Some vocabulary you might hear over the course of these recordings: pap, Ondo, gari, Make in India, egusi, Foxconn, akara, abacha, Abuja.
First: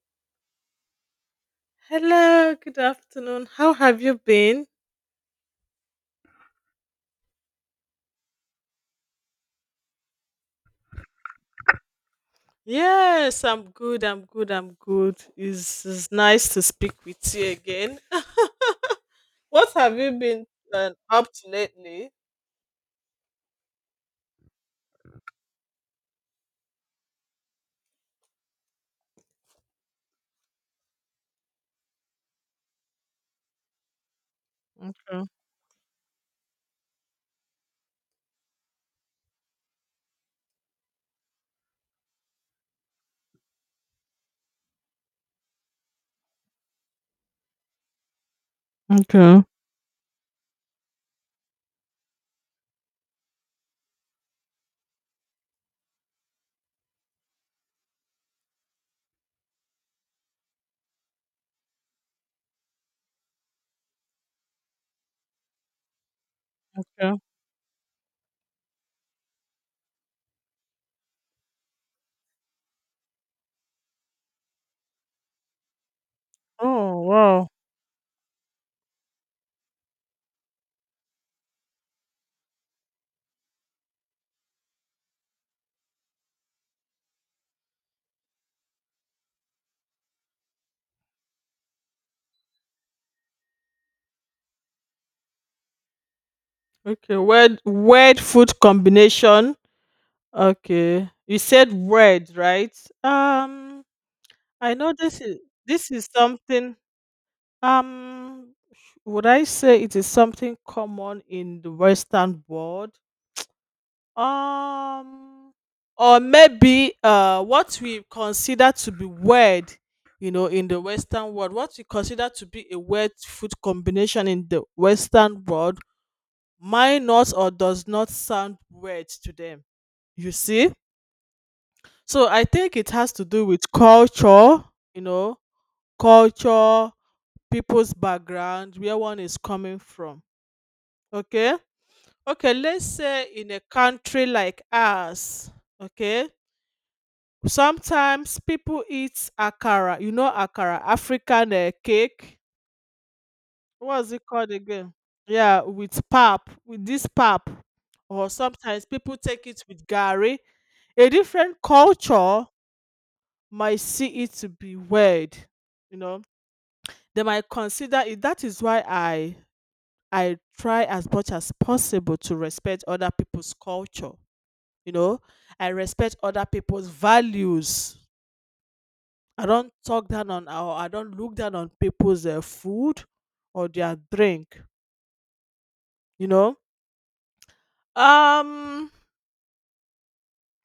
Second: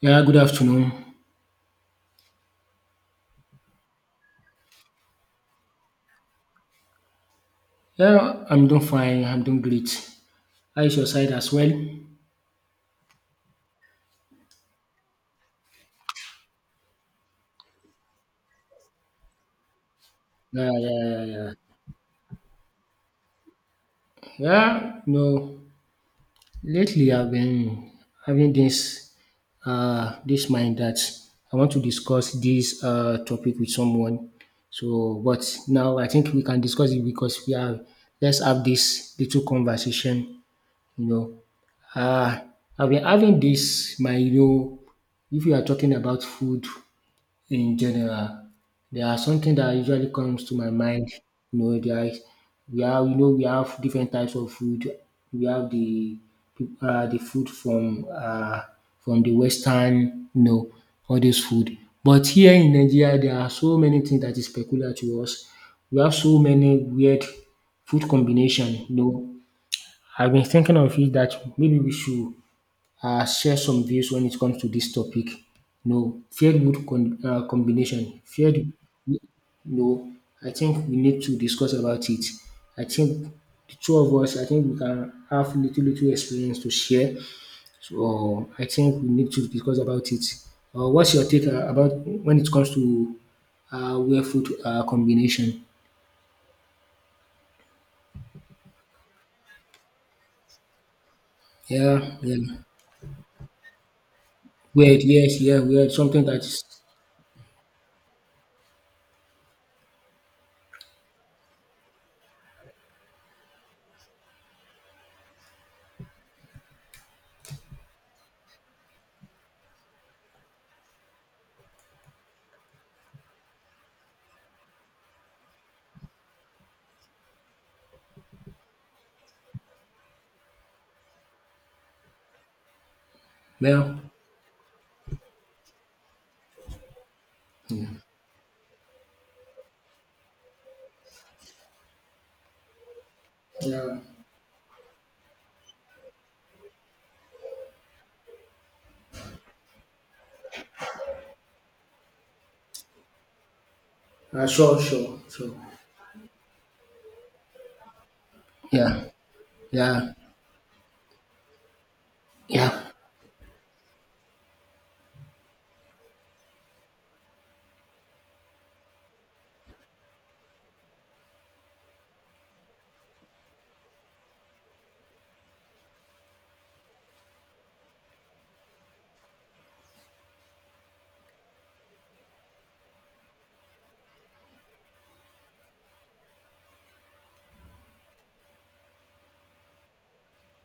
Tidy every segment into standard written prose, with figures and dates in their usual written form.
Yeah, good afternoon. Hello, good afternoon. How have you been? Yeah, I'm doing fine. I'm doing great. How is your side as well? Yes, I'm good. I'm good. It's nice to speak with you again. What have you been Yeah, yeah, yeah, up to yeah. lately? Yeah, no. Lately, I've been having this, this mind that I want to discuss this topic with someone. So, Okay. but now I think we can discuss it because we are. Let's have this little conversation. You know, uh, I've been having this if you are talking about food in general. There are Okay. something that usually comes to my mind. You know, there is we have different types of food. We have the food from the western, you know, all this food. But here in Nigeria, there are so many things that is peculiar to us. We have so many Okay. weird food combination. You know, I've been thinking of it that maybe we should share some views when it comes to this topic. No, fair good Oh, con- uh, wow. combination. Fair, no, I think we need to discuss about it. I think the two of us, I think we can have little experience to share. So I think we need to discuss about it. What's your take about when it comes to wear food combination? Okay. Weird food combination. Okay. You said Yeah, weird, yeah. right? Um, I know Weird, this is yes, yeah, this weird. is Something that is, something. Um, would I say it is something common in the Western world? um or maybe what we consider to be weird, you know, in the Western world, what we consider to be a weird food combination in the Western world might not, or does not sound weird to them. You see, so I think it has to do with well, culture. You know, culture, people's background, where one is coming from. Okay. Okay let's say in a yeah. country like ours. Okay. Sometimes people eat akara, you know, akara, African cake. What's it called Sure, again? sure, sure. Yeah, with pap, with this pap. Or sometimes Yeah, people take it with yeah. gari. A different culture Yeah. might see it to be weird, you know. They might consider it. That is why I try as much as possible to respect other people's culture. You know, I respect other people's values. I don't talk down on, or I don't look down on people's food or their drink, you know. Um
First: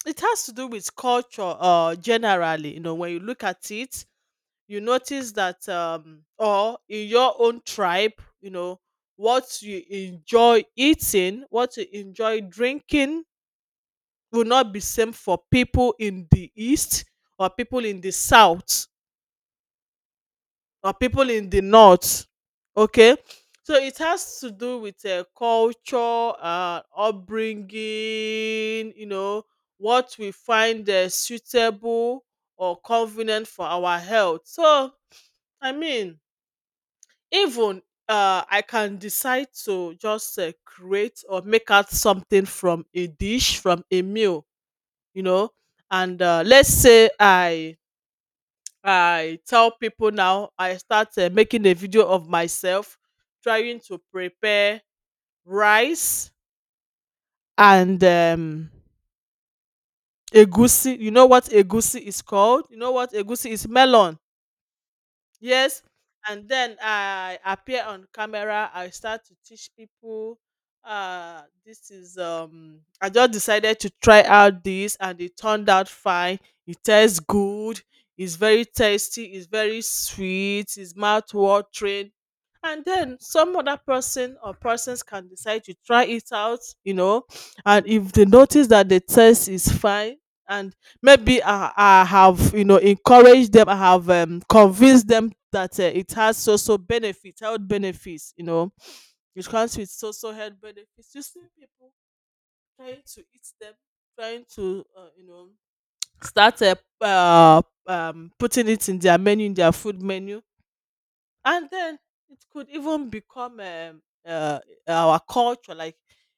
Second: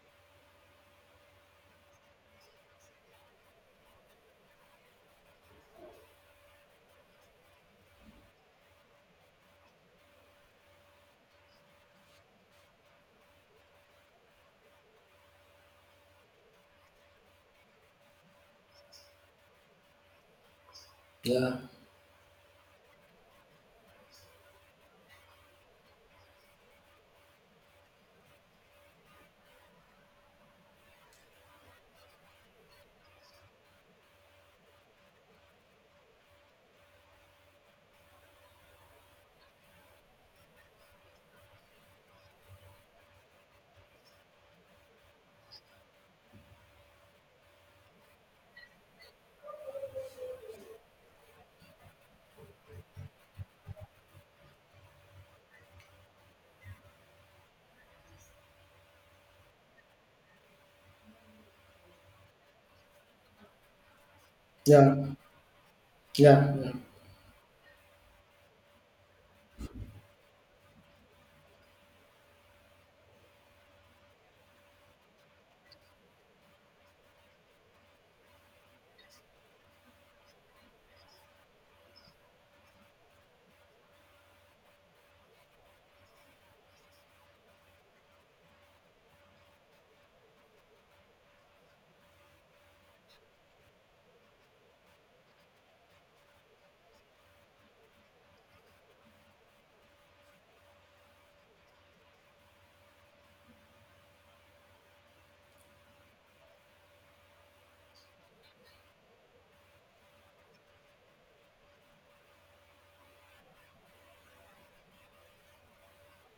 it has to do with culture generally, you know, when you look at it, you notice that or in your own tribe, you know, what you enjoy eating, what you enjoy drinking will not be same for people in the east, or people in the south, or people in Yeah. the north. Okay, so it has to do with culture, upbringing, you know, what we find suitable or convenient for our health. So I mean, even I can decide to just create or make out something from a dish, from a meal, you know. And let's say I tell people now, I start making a video of myself trying to prepare rice and egusi. You know what egusi is called? You know what egusi is? Melon. Yeah, Yes, and yeah. Yeah. then I appear on camera. I start to teach people. This is. I just decided to try out this, and it turned out fine. It tastes good. It's very tasty. It's very sweet. It's mouth watering. And then some other person or persons can decide to try it out, you know. And if they notice that the taste is fine, and maybe I have, you know, encouraged them, I have convinced them that it has social benefits, health benefits, you know. It comes with social health benefits. You see people trying to eat them, trying to start, uh, putting it in their menu, in their food menu. And then it could even become, uh, our culture, like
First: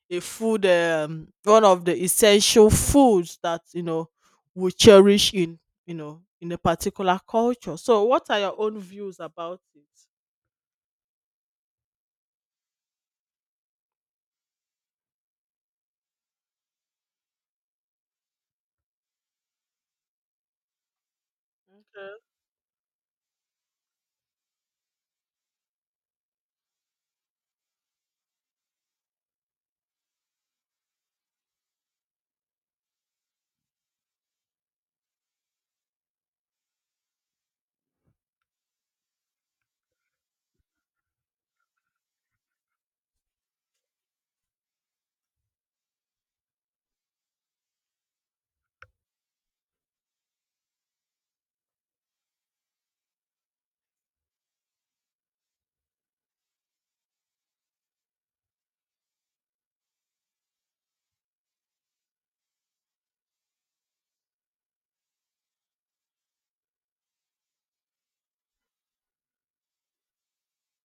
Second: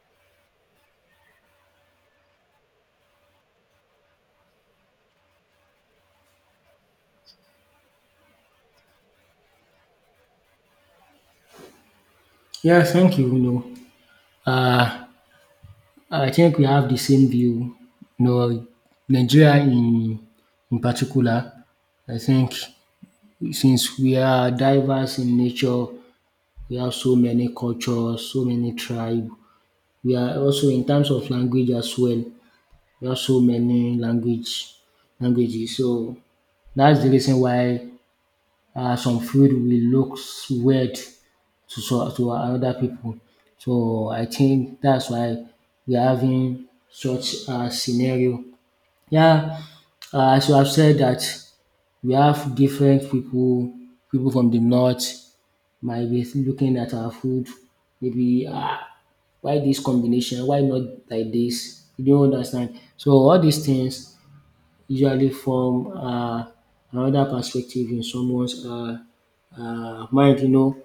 a food, one of the essential foods that, you know, we cherish in, you know, in a particular culture. So what are your own views about it? Yes, thank you. No, uh, I think we have the same view. No, Nigeria in particular, Okay. I think since we are diverse in nature, we have so many cultures, so many tribes. We are also in terms of language as well. We have so many languages. So that's the reason why some food will look weird to some to other people. So I think that's why we are having such a scenario. Yeah, as you have said that we have different people, people from the north might be looking at our food, maybe why this combination, why not like this? You don understand. So all these things usually form another perspective in someone's mind, you know.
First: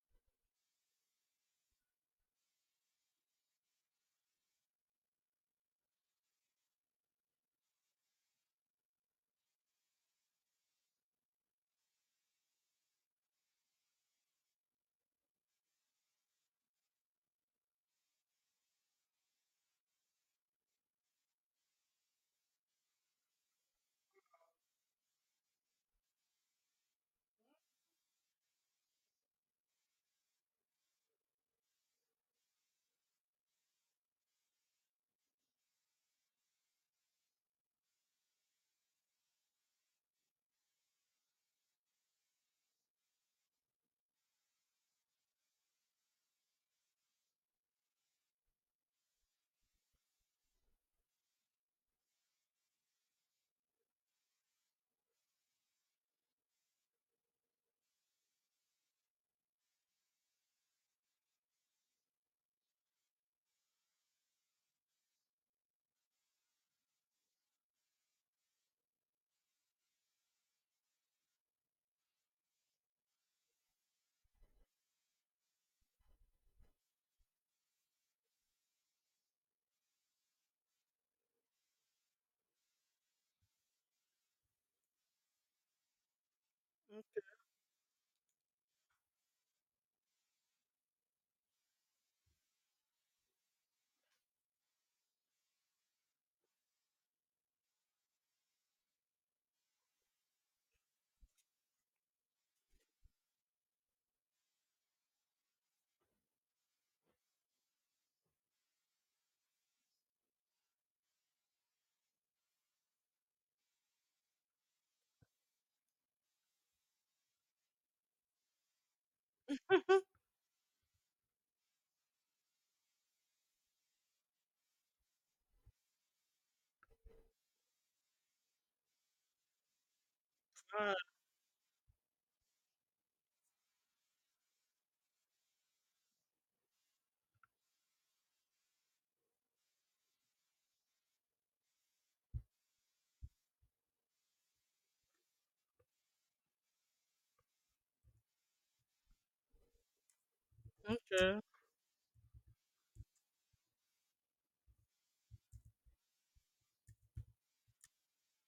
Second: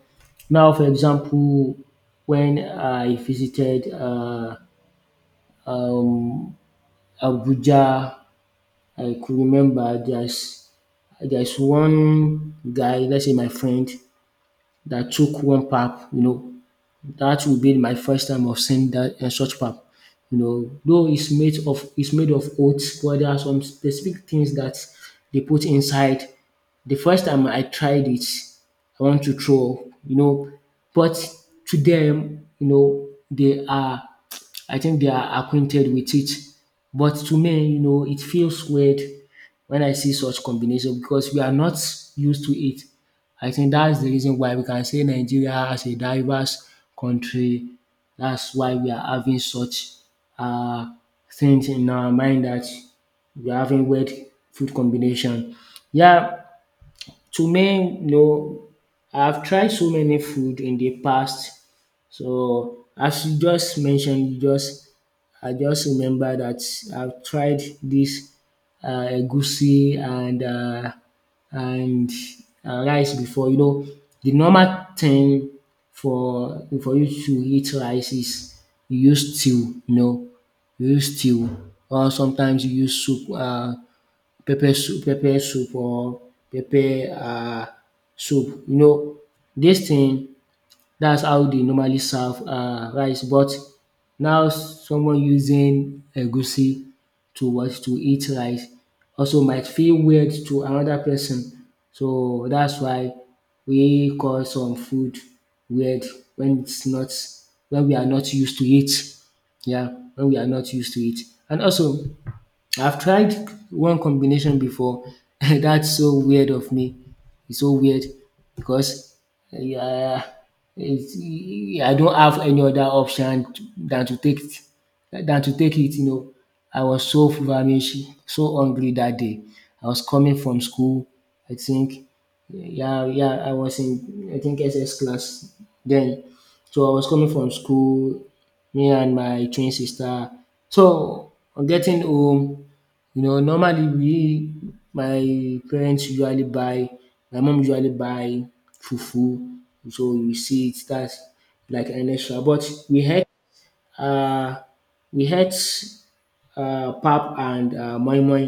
Now for example, when I visited um Abuja, I could remember there's one guy, let's say my friend, that took one pap, you know. That will be my first time of seeing that, such pap. You know, though it's made of oats, but there are some specific things that they put inside. The first time I tried it, I want to throw up, you know, but to them, you know, they are, I think they are acquainted with it. But to me, you know, it feels weird when I see such combination because we are not used to it. I think that's the reason why we can say Nigeria as a diverse country. That's why we are having such uh, things in our mind that we're having weird food combination. Yeah, to me, no, I've tried so many food in the past. So as you just mentioned, you just I just remember that I've tried this egusi and rice before. You know, the normal thing for you to eat rice is you use stew. You know, you use stew, or sometimes you use soup. Pepper soup or pepper Mm. Soup. You know this thing, that's how they normally serve rice. But now someone using egusi to what to eat rice also might feel weird to another person. So that's why we call some food weird when its not, when we are not used to it. Yeah, when we are not used to it. And also I've tried one combination before. That's so weird of me. It's so weird because yeah, it's, yeah, I don't have any other option than to take it, than to take it. You know, I was so famished, so hungry that day. I was coming from Ah, school. I think yeah, yeah, I was in, I think, SS class then. So I was coming from school, me and my twin sister. So on getting home, you know, normally we, my parents usually buy my mom usually buy fufu. So we see it that's okay. like an extra. But we had uh we had pap and moi moi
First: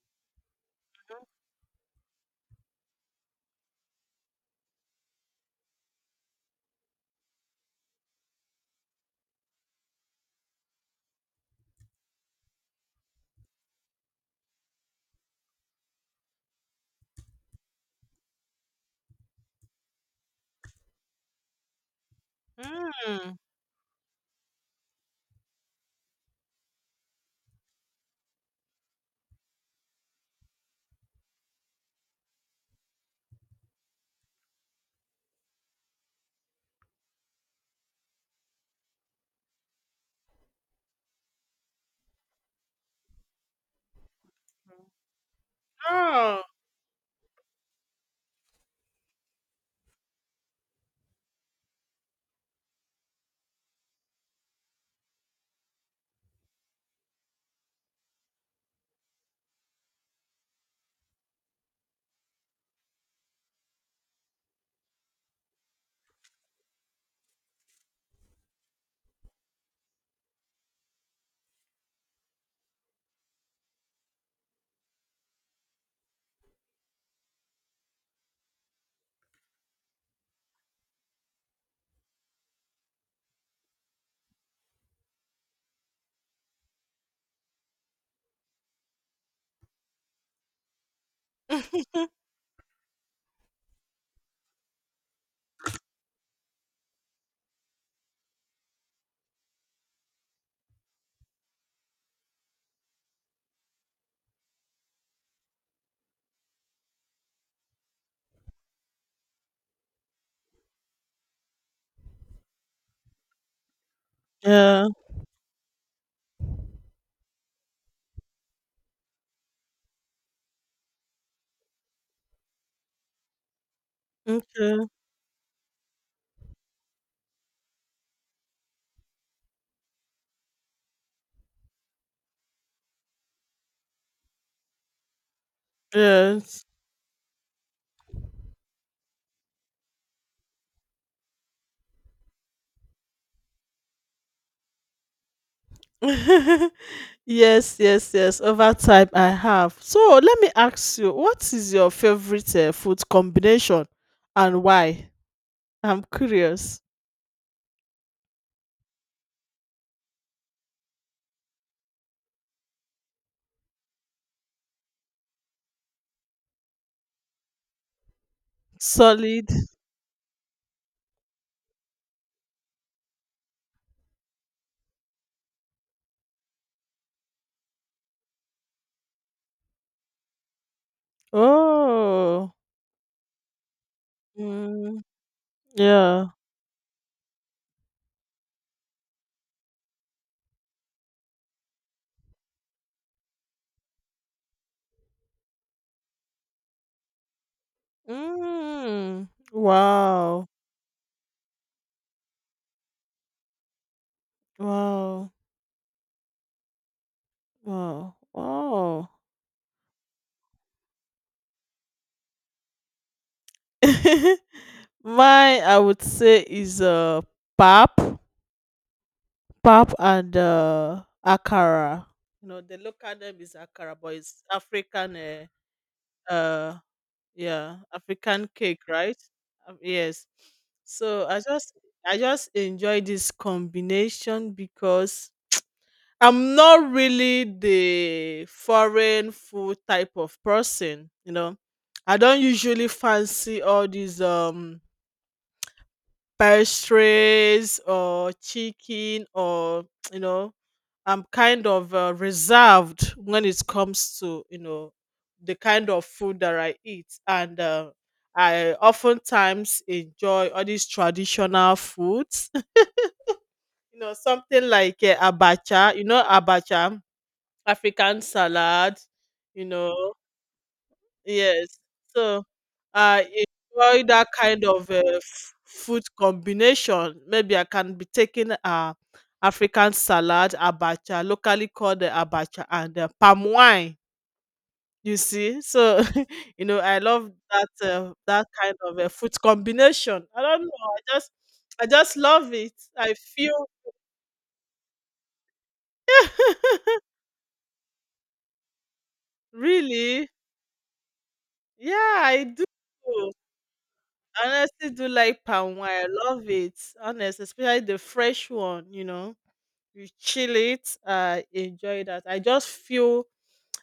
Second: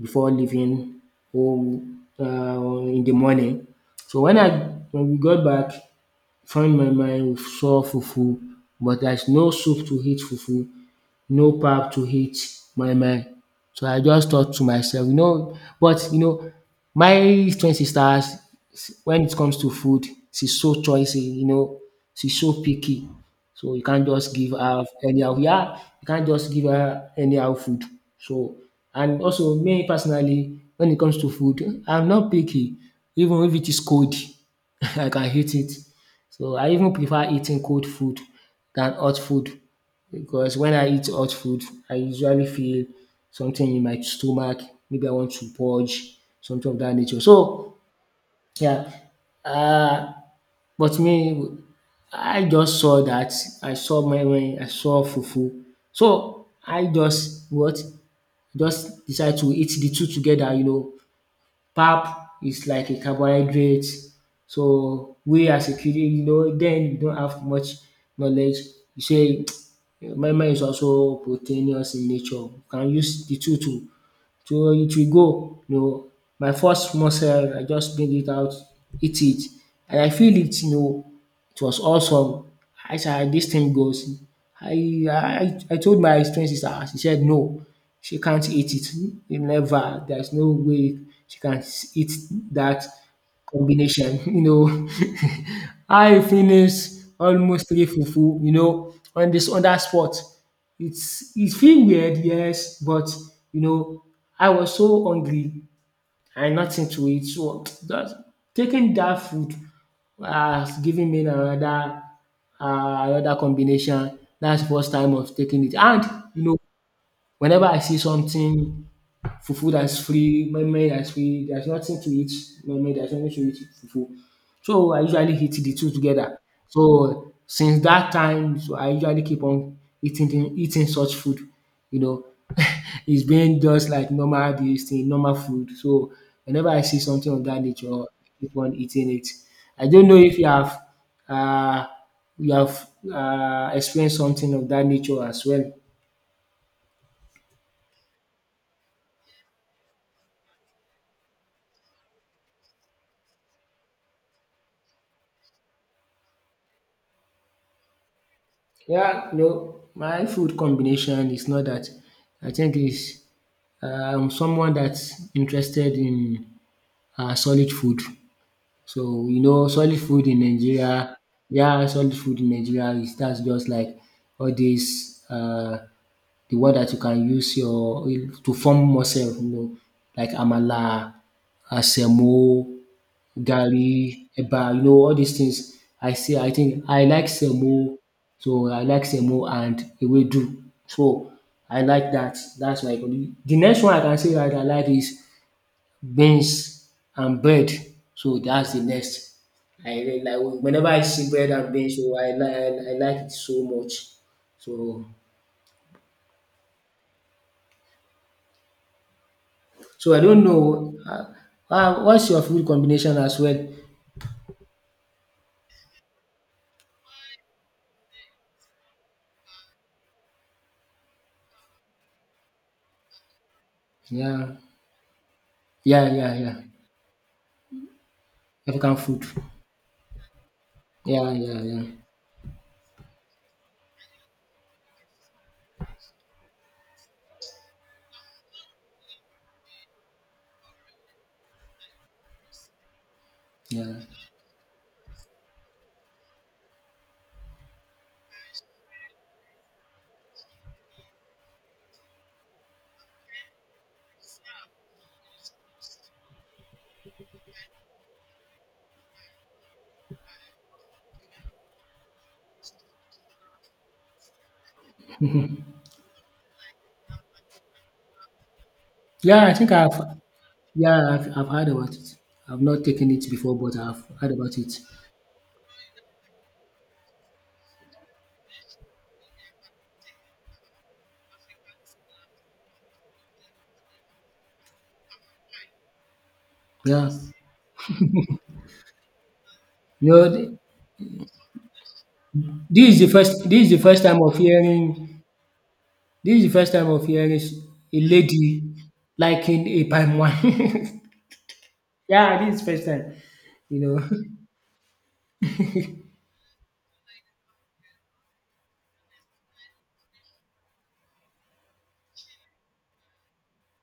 before leaving home, in the morning. So when we got back, found my mind saw fufu, but there's no soup to eat fufu, no pack to hate my mind. So I just thought to myself, you know, but you know, my twin sister, when it comes to food, she's so choicy, you know, she's so picky. Mm. So you can't just give her anyhow. Yeah, you can't just give her anyhow food. So, and also me personally, when it comes to food, I'm not picky. Even if it is cold, I can eat it. So I even prefer eating cold food than hot food, because when I eat hot food, I usually feel something in my stomach. Maybe I want to purge, Oh. something of that nature. So yeah, uh, but me, I just saw that. I saw my when I saw fufu. So I just what just decide to eat the two together. You know, pap is like a carbohydrate. So we as a kid, you know, den we don't have much knowledge. You say moi moi is also proteinous in nature. You can use the two to, so it will go, you know. My first muscle, I just bring it out, eat it, and I feel it, you know. It was awesome. I said, "Ah, this thing goes." I told my twin sister, she said no, she can't eat it, never, there's no way she can eat that combination. You know. I finished almost three fufu, you know, on this on dat spot. It's, it feel weird, yes, but you know, I was so hungry and nothing to eat. So that taking that food has given me another, another combination. That's the Yeah. first time of taking it. And you know, whenever I see something, fufu that's free, moimoi that's free. There's nothing to eat moimoi, there's nothing to eat fufu. Okay. So I usually eat the two together. So since that time, so I usually keep on eating the eating such food, you know. It's been just like normal this thing, normal food. So Yes. whenever I see something of that nature, I keep on eating it. I don't know if you have uh, you have experienced something of that nature as well. Yes, yes, yes. Over time, I have. So let me ask you, what is your favorite food combination, and why? I'm curious. Yeah, no, my food combination is not that. I think is someone that's interested in solid food. So you Solid. know, solid food in Nigeria, yeah, solid food in Nigeria is that's just like all these the one that you can use your to form muscle, you know, like amala, Oh. asemo, garri, eba, you know, Mm, all these things. I yeah. say I think I like semo, so I like semo and ewedu. So I like that. That's my economy. The next one I can say that I like is beans and bread. So that's the Mm, next. I really wow. like whenever I see bread and beans, so I like it so much. So Wow. Wow. Wow. so I don't know. What's your food combination as well? Mine, I would say, is pap. Pap and, akara. You know, the local name is akara, but it's Yeah, African, eh, yeah, yeah, yeah. uh, yeah, African cake, African right? food. Yes. So Yeah, yeah, yeah. I just enjoy this combination because I'm not really the foreign food type of person. You know, I don't usually fancy all Yeah. these pastries or chicken, or you know, I'm kind of reserved when it comes to, you know, the kind of food that I eat. And I oftentimes enjoy all these traditional foods. You know, something like abacha. You know, abacha, African salad. Yeah, I You think I've know, yeah, I've heard yes. about it. So I've not taken I it before, but I've enjoy that heard about kind it. of food combination. Maybe I can be taking African salad, abacha, locally called the abacha, and palm wine. You see, so you know, I Yeah. love that, that kind of a food You combination. know, I don't know. I just love it. I this feel is the first time of hearing, this is the first time of hearing a lady liking a palm really, wine. yeah, I Yeah, this do. is first time. You know, I honestly do like palm wine. I love it. Honest, especially the fresh one, you know. You chill it. I enjoy that. I just feel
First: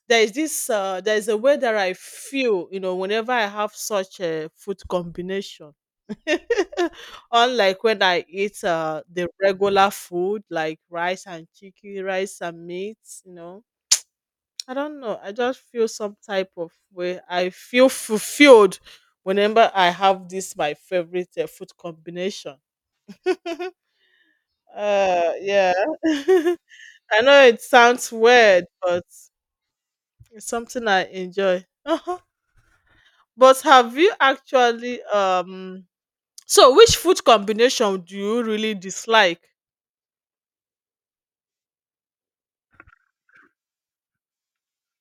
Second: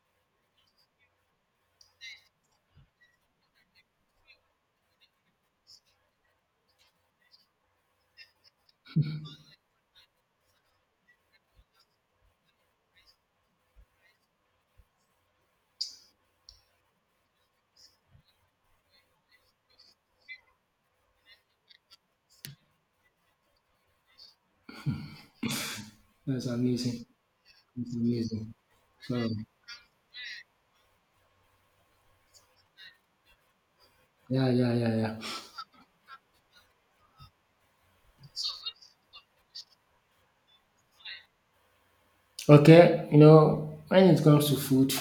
there is a way that I feel, you know, whenever I have such a food combination. Unlike when I eat the regular food, like rice and chicken, rice and meat, you know. I don't know. I just feel some type of way. I feel fulfilled whenever I have this my favorite food combination. uh, yeah. that's amazing. I know it It's sounds amazing. weird, but So it's something I enjoy. Uh-huh. But have you yeah, yeah, yeah, actually yeah. um? So which food combination do you really dislike? Okay, you know, when it comes to food,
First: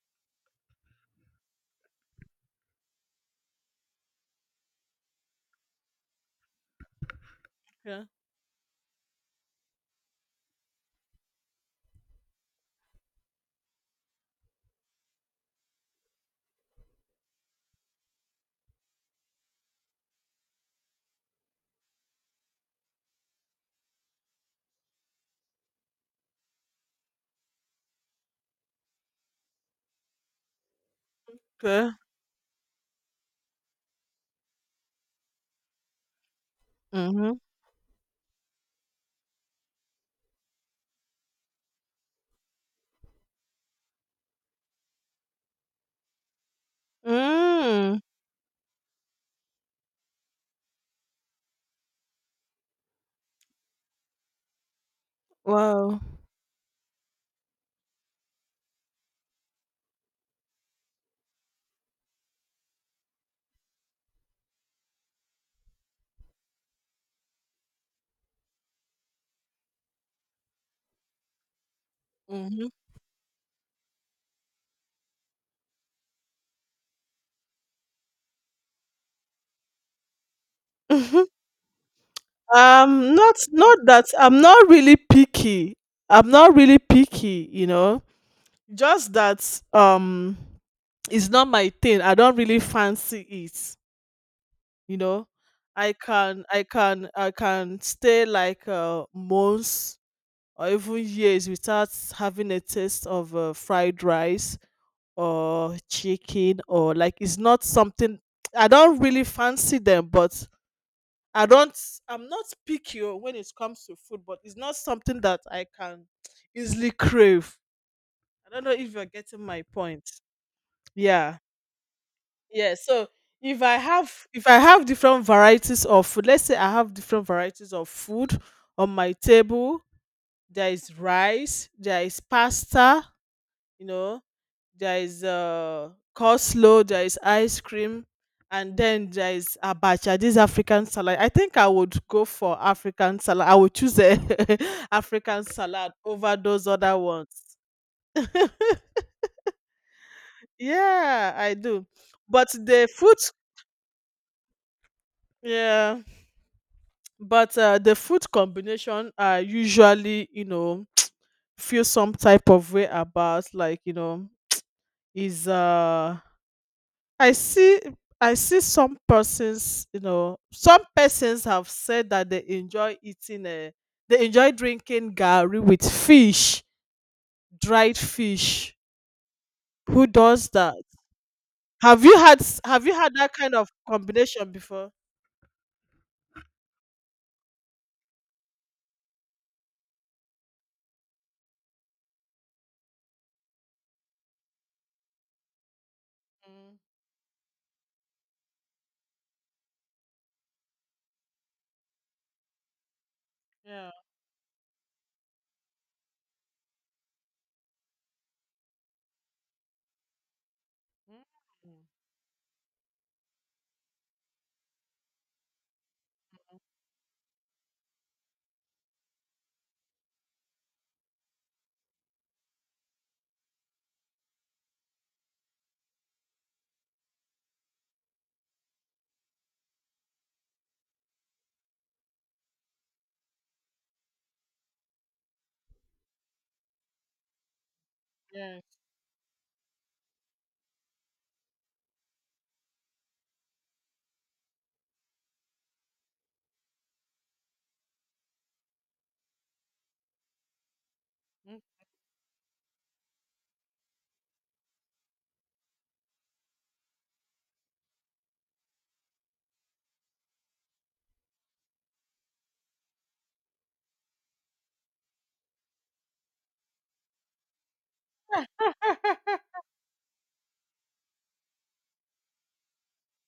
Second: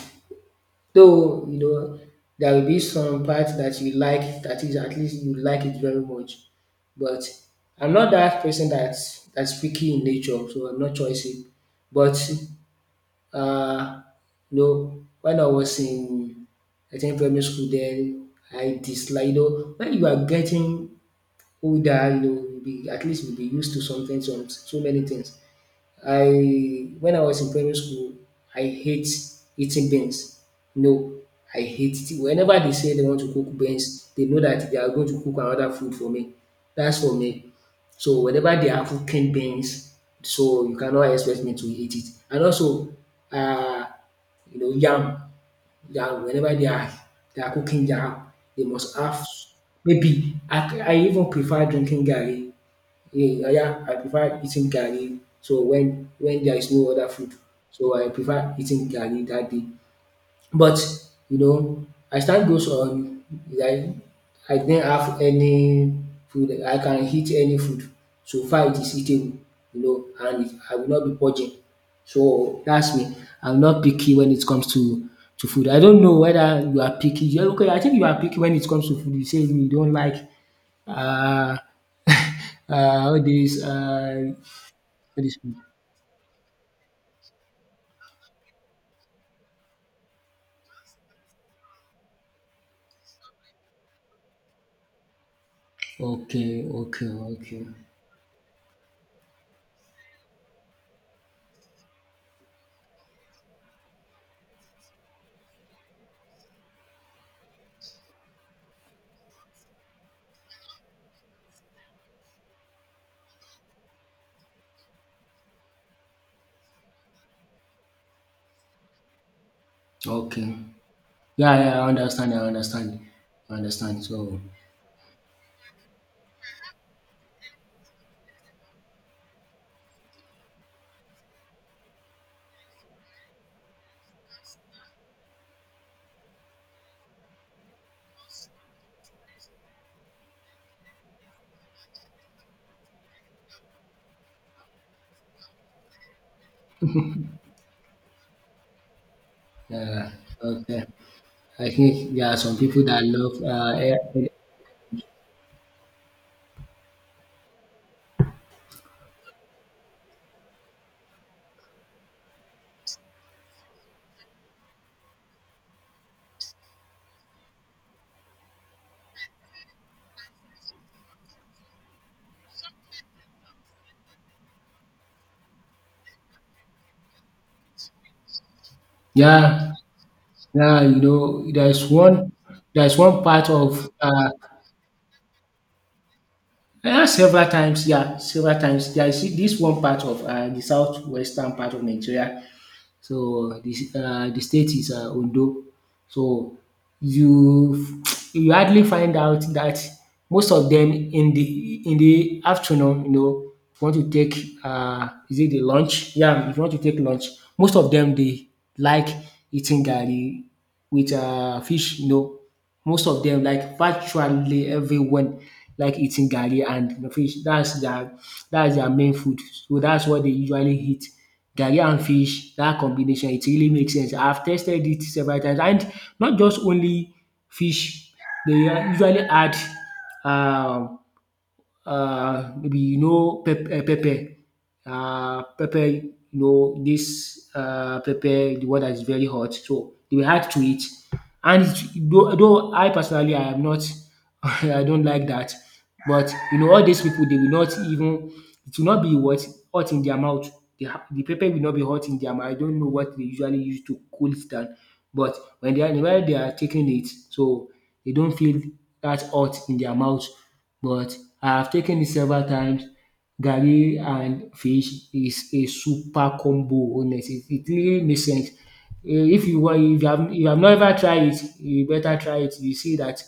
though, you know, there will be some parts that you like, that is at least you like it very much. But I'm Okay. not that person that's picky in nature, so I'm not choosy. But uh you know, when I was in, I think, primary school then I dislike, you know, when you are getting older, you know, you be at least you'll be used to something, some so many things. I when I was in primary school, I hate eating beans. No, I Okay. hate it. Whenever they say they want to cook beans, they know that they are going to cook another food for me. That's for Mhm. me. So whenever they are cooking beans, so you cannot expect me to eat it. And also, uh, you know, yam, yam. Whenever they are cooking Mm. yam, they must have, maybe I even prefer drinking garri, yeah, yeah, I prefer eating garri. So Wow. when there is no other food, so I prefer eating garri that day. But you know, as time goes on, I I didn't have any food. I can eat any food. So far, it is eating, you know, and it, I will not be purging. So Mhm. that's me. I'm not picky when it comes to food. I don't know whether you are picky. You okay, I think you are picky when it comes to food. You say you don't like uh, uh all this not that uh I'm not really all this food. picky. I'm not really picky, you know. Just that um it's not my thing. I don't really fancy it, you know. Okay, okay, I okay, can stay like months or even years without having a taste of fried rice or chicken, or like it's not something, I don't really fancy them, but I don't I'm not picky oh, when it comes to food, but it's not something that I can easily crave. I don't know if you're getting my point. okay. Yeah. Yeah, yeah, I understand. I Yeah. understand. So I understand. So, if I have different varieties of food, let's say I have different varieties of food on my table. There is rice, there is pasta, you know, there is coleslaw, there is ice cream, and then there is abacha, this African salad. I think I would go for African salad. I would choose a African salad over those other ones. yeah, okay. Yeah, I I do. think there are But some people the that food, love. Yeah, but the food combination are usually, you know, feel some type of way about, like, you know, is I see I see some persons, you know, some persons have said that they enjoy eating they enjoy drinking gari with fish, dried fish. Yeah, Who does yeah. that? You know, Have you had have you there's had one that part kind of of. Combination before? Yeah, several times. Yeah, several times. There is this one part of the southwestern part of Nigeria. So the state is Ondo. So Mm, you you hardly find out that most of them in the afternoon, you know, if you yeah. want to take is it the lunch? Yeah, if you want to take lunch most of them they like eating garri with Mm, fish, you know, most of them, like virtually everyone, like eating garri and fish. That's their main food. So that's what they usually eat. Garri and fish, that combination, it really makes sense. I've tested it several times, and not just only fish. They usually add um maybe you know pepper, pepper, you know this pepper, yeah. the one that is very hot. So they will add to it, and though, I personally I am not, I don't like that, but you know all these people they will not even it will not be what hot in their mouth. The, the pepper Mm, will not be hot in their mouth. I don't know what they usually use to cool it down, but when they are taking it, so they don't feel that hot in their mouth, but I have taken it several times. Garri and fish is a super combo. Honestly, it really makes sense. Eh, if you want, if you have never tried it, you better try it. You see that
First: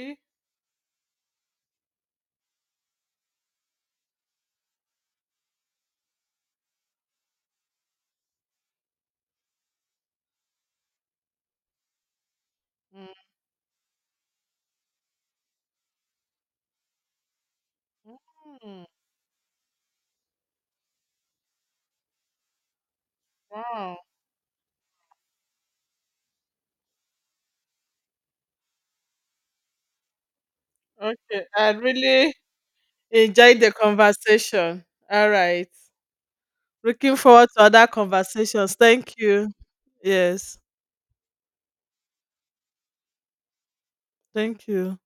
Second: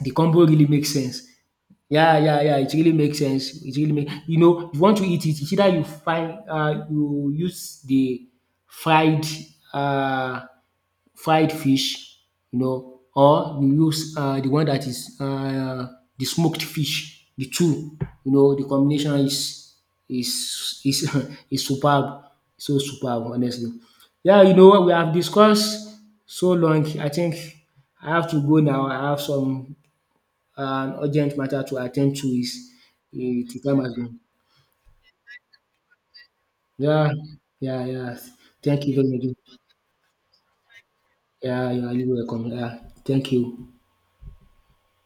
the combo really makes sense. Yeah, yeah, yeah. It really makes sense. It really make, you know, if you want to eat it, it's either you find you use the fried uh fried fish, you know, or you use the one that is the smoked fish. The two, you know, the Mm, combination is is is is superb, so superb honestly. wow. Yeah, you know what we have discussed so long. I think I have to go now. I have some urgent Okay, matter I to attend to really is enjoyed the the time has gone. conversation. All right. Yeah, Looking forward to yeah, other yeah. conversations. Thank you Thank very you. much. Yes. Yeah, you are really welcome. Yeah, thank you. Thank you.